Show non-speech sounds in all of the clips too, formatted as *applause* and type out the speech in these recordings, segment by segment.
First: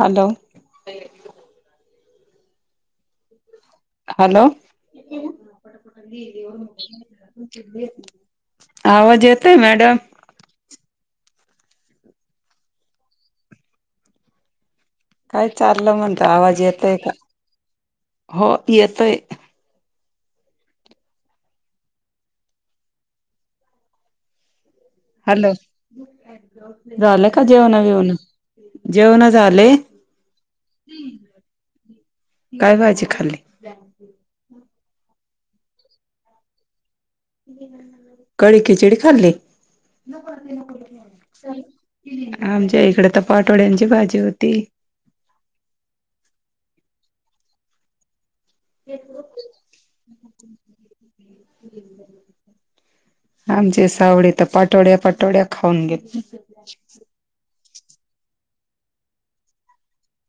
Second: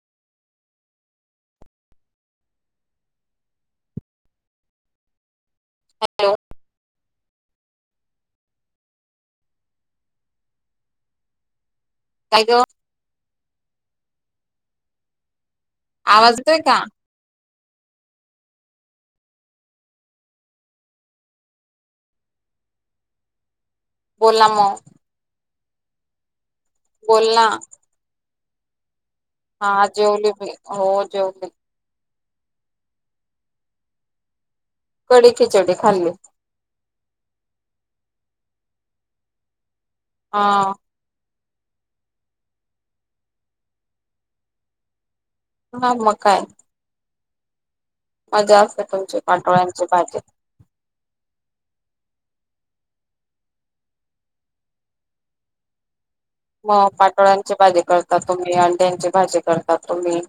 Hello hello hello आवाज येतय madam काय तो काय चाललं म्हणत आवाज येतोय का हो येतोय बोलला मग हॅलो बोल झालं का ना जेवण जेवण जेवण झालं हा जेवले बी हो जेवले गावा आजी खाली जा कडी खिचडी खाल्ली कळीी खिचडी खाल्ली हा आमच्या इकडे तर पाठोड्यांची भाजी होती हा म काय मजा असते तुमची पाटोळ्यांची भाजी आमचे सावळे तर पाटोड्या पाटोड्या खाऊन घेत मग पाटोळ्यांची भाजी करता तुम्ही अंड्यांची भाजी करता तुम्ही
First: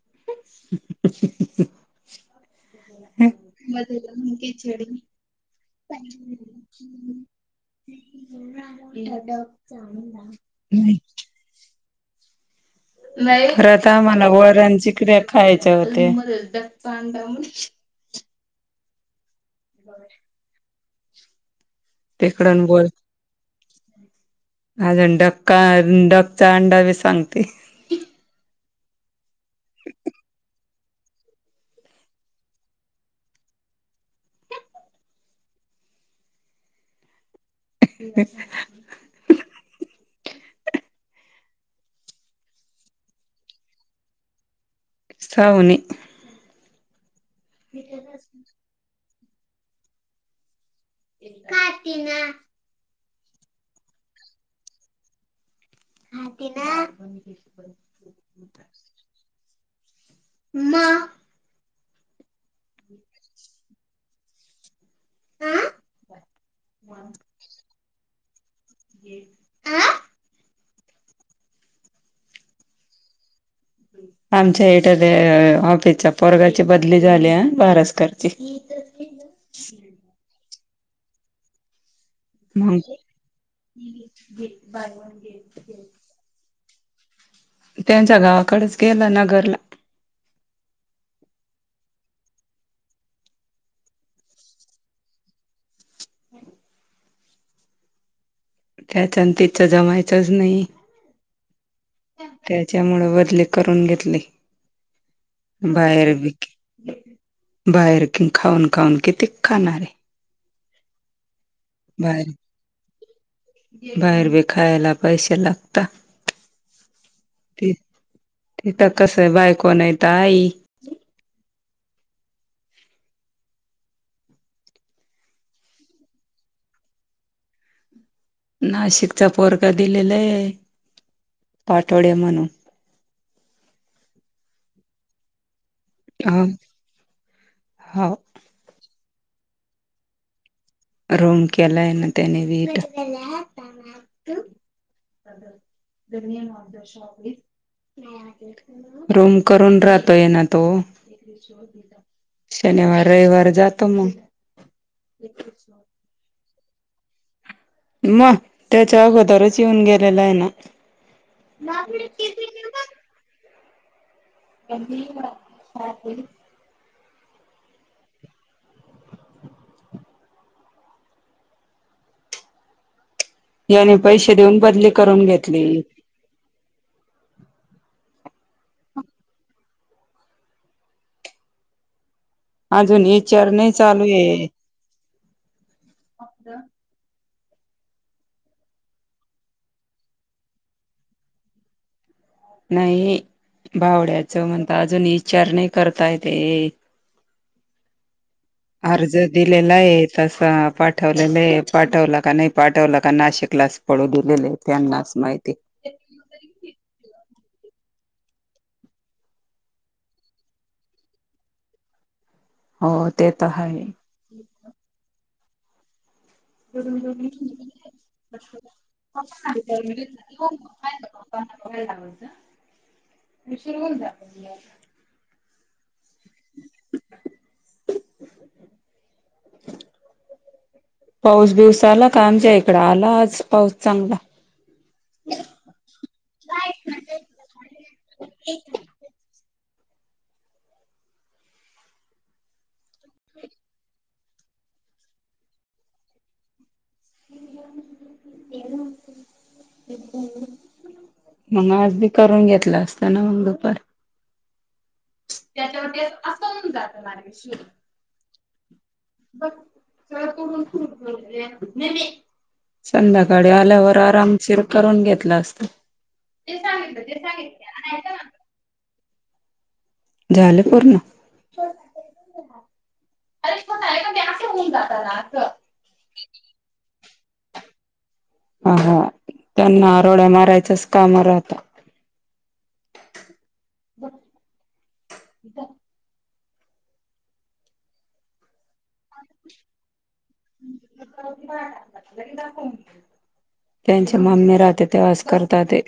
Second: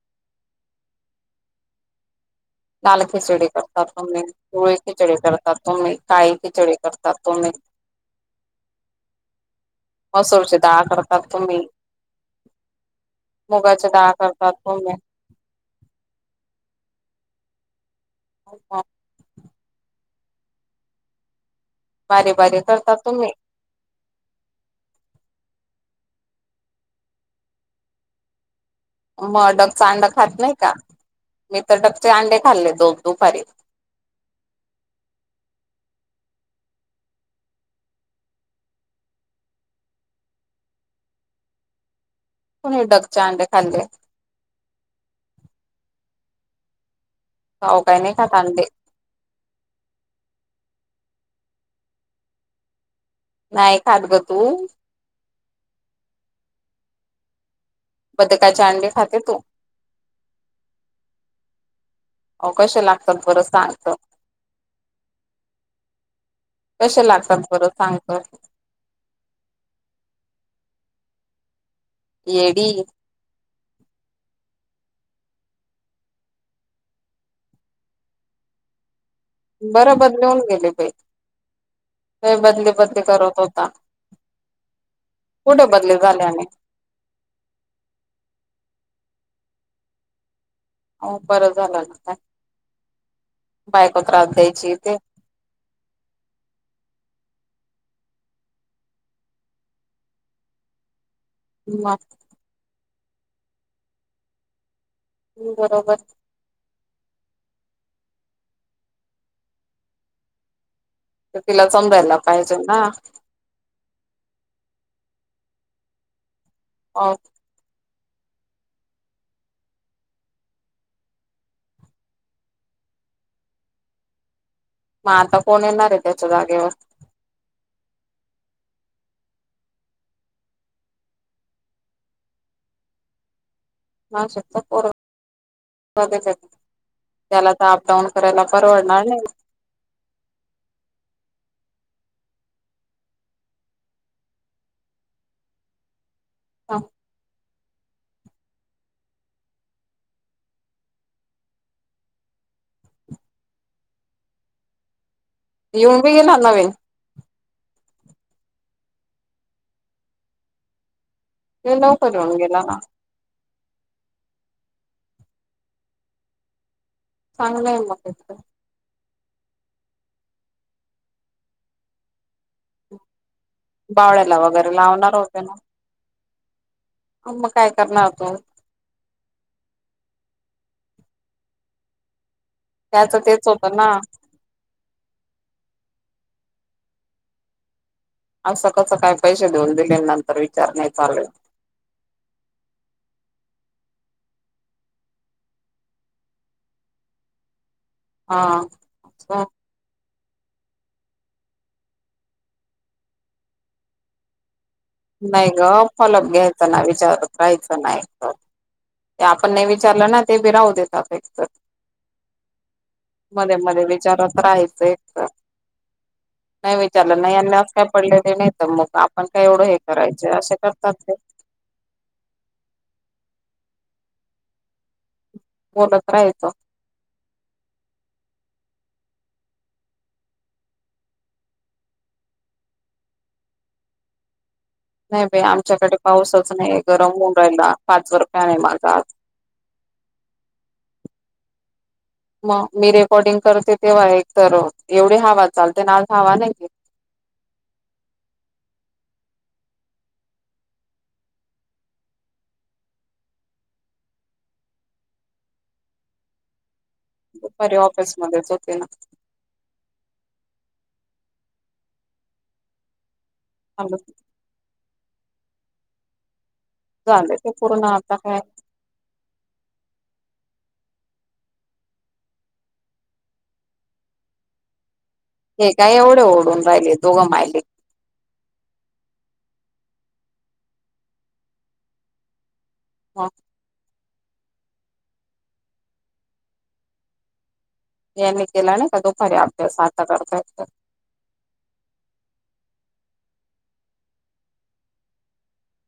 *unintelligible* लाल खिचडी करतात तोम्ही पळी खिचडी करतात तो्ही काळी खिचडी करतात तुम्ही? *unintelligible* तुमही? खरत आम्हाला वरांची तुम्ही कडे्या खायच्या होते. हो काा? *unintelligible* बर बर तिकडून करताात तुम्ही? अजण क डगचा अंडा बी सांगते. मग डगचा अंड खात नाही का मी तर डगचे अंडे खाल्ले दोन दुपारी ह. कोुणी डगच्या आण खाल्ले. साऊणे. होकाय नाही कदंे. काट ना. नाही खात ग तू ह तिन बदकाचे अंडी खाते तू? *unintelligible* हो कसे लागतात बर सांगत. कसे लागतात बरं सांगत. ह. येडी. आमच्या इट ऑफिसच्या पोरगाची बदली झाली बारसकरची बरोबर नेऊन गेले प का बदली मग बदली करत होता कुठे बदली झाल्याने त्यांच्या गावाकडेच गेलं नगरला हो बरं झालंता बायको त्रास द्यायची इ तेे त्याच्यान तिचं जमायचंच नाही. ह वा. त्याच्यामु बदली करून घेतली बरोबर बाहेर बी बाहेर कि खाऊन खाऊन किती खाणारे तर तिला समजायला बाहेर पाहिजे ना. बाहेर ब खायला पैसे लागतात. अ तिथ कस आहे बायकोन येत आई. मग आता कोण येणार आहे त्याच्या जागेवर नाशिकचा पोरका दिलेलाय पाठोड्या म्हणून शक ह त्याला तर अपडाऊन हो करायला परवाडणार नाही. रोम केला येन त्यांनी वीट अ धनय मग दोष होली रोम करून राहतोय ना तो शनिवार रविवार जातो मग येऊन बी गेला नवीन मग त्याच्या अगोदरच येऊन गेलेला आहे ना. त लवकर येऊन गेला ना. *unintelligible* चांगलंय मग त्याथं याने पैसे बावड्याला देऊन वगैरे बदली लावणार करून होते ना घेतली. मग काय करणार तो हम. हजून त्याच तेच नचर नाही होतं ना चालू आहे. असं कसं काय पैसे देऊन दिले नंतर विचार नाही चालेूल. नाही बावड्याच म्हणता अजून विचार नाही करता येत. हा. अर्ज दिले. लाय तस पाठवलेले पाठवलं का नाही पाठवलं का ना अशे क्लास पळू दिलेले त्यांना. नाही ग फलप घ्यायच ना विचारतयच ना. ते आपण नाही विचारलं ना ते भिराहू देतात तर. हो ते तर मध्ये आहे मध्ये विचारात राहायचे. नाही विचारलं नाही अनास काय पडलेले नाही तर मग आपण काय एवढं हे. करायचे असे करतात ते यला लावा शरवून जा. बोलत राहायचो. *unintelligible* पाऊस बिऊस आला का आमच्या इकड आला आज पाऊस चांगला. नाही बा आमच्याकडे पाऊसच नाही गरम होऊन राहिला पाच वर प्याने माझा. *unintelligible* मग मी रेकॉर्डिंग करते तेव्हा एक तर एवढी हवा चालते ना आज हवा नाहीे. ये. मग आज बी करून घेतला असताना मग दुपार, त्याच्यावर असून जात. परी ऑफिसमध्येच होते ना. बघ तो. संध्याकाळी आल्यावर आरामशीर करून घेतला असत. झालं ते पूर्ण आता काय. झालं पूर्ण. अरेश मण आहेऐ का मी असे होऊन जातात. हे काय एवढे ओढून राहिले दोघं मायले. ह हा त्यांना आरोड्या मारायचाच काम राहत. हा यांनी केला नाही का दुपारी अभ्यास आता करतायेत. दावून. त्यांची मम्मी राहते तेव्हास करत ते.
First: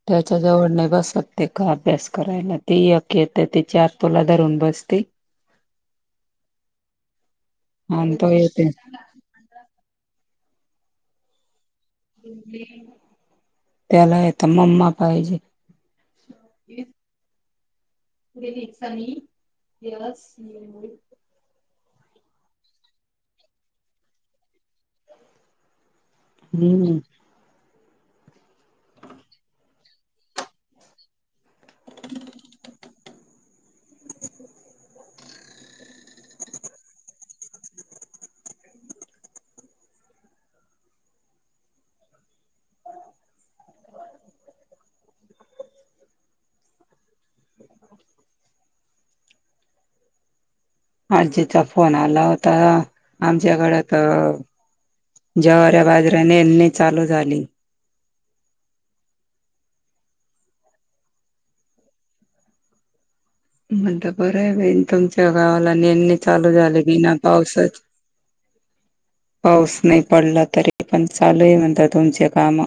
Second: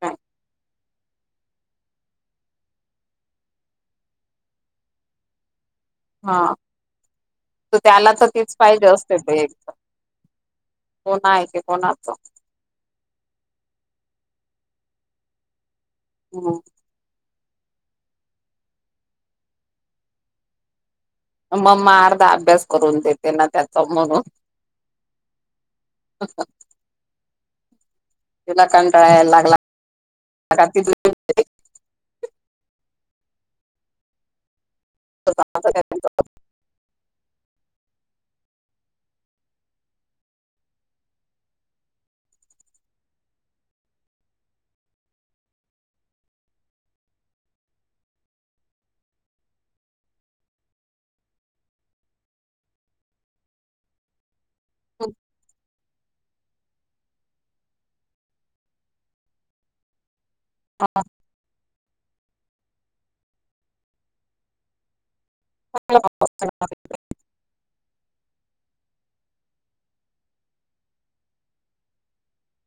ह त्याच्या जवळने बसत ते का अभ्यास करायला ती अ येत त्याच्या आतोला धरून बसते. *inaudible* हा तर त्याला आणि तर तो तेच येते पाहिजे असत. एक कोण आहे क कोणातो. त्याला यता मम्मा पाहिजे. हो. पुेली दिस. मम्मा अर्धा अभ्यास करून देते ना त्याचा म्हणून. हम्म *unintelligible* तुला कंटाळायला लागला. काय. आजजीचा फोन आला होता आमच्याकड तर. जवऱ्या बाजऱ्यानेनी चालू झाली. हां. ता बर ब. तुमच्या गावाला नेणे चालू झाले की ना पावसच पाऊस नाही पडला तरी पण चालू आहे म्हणतात तुमचे काम.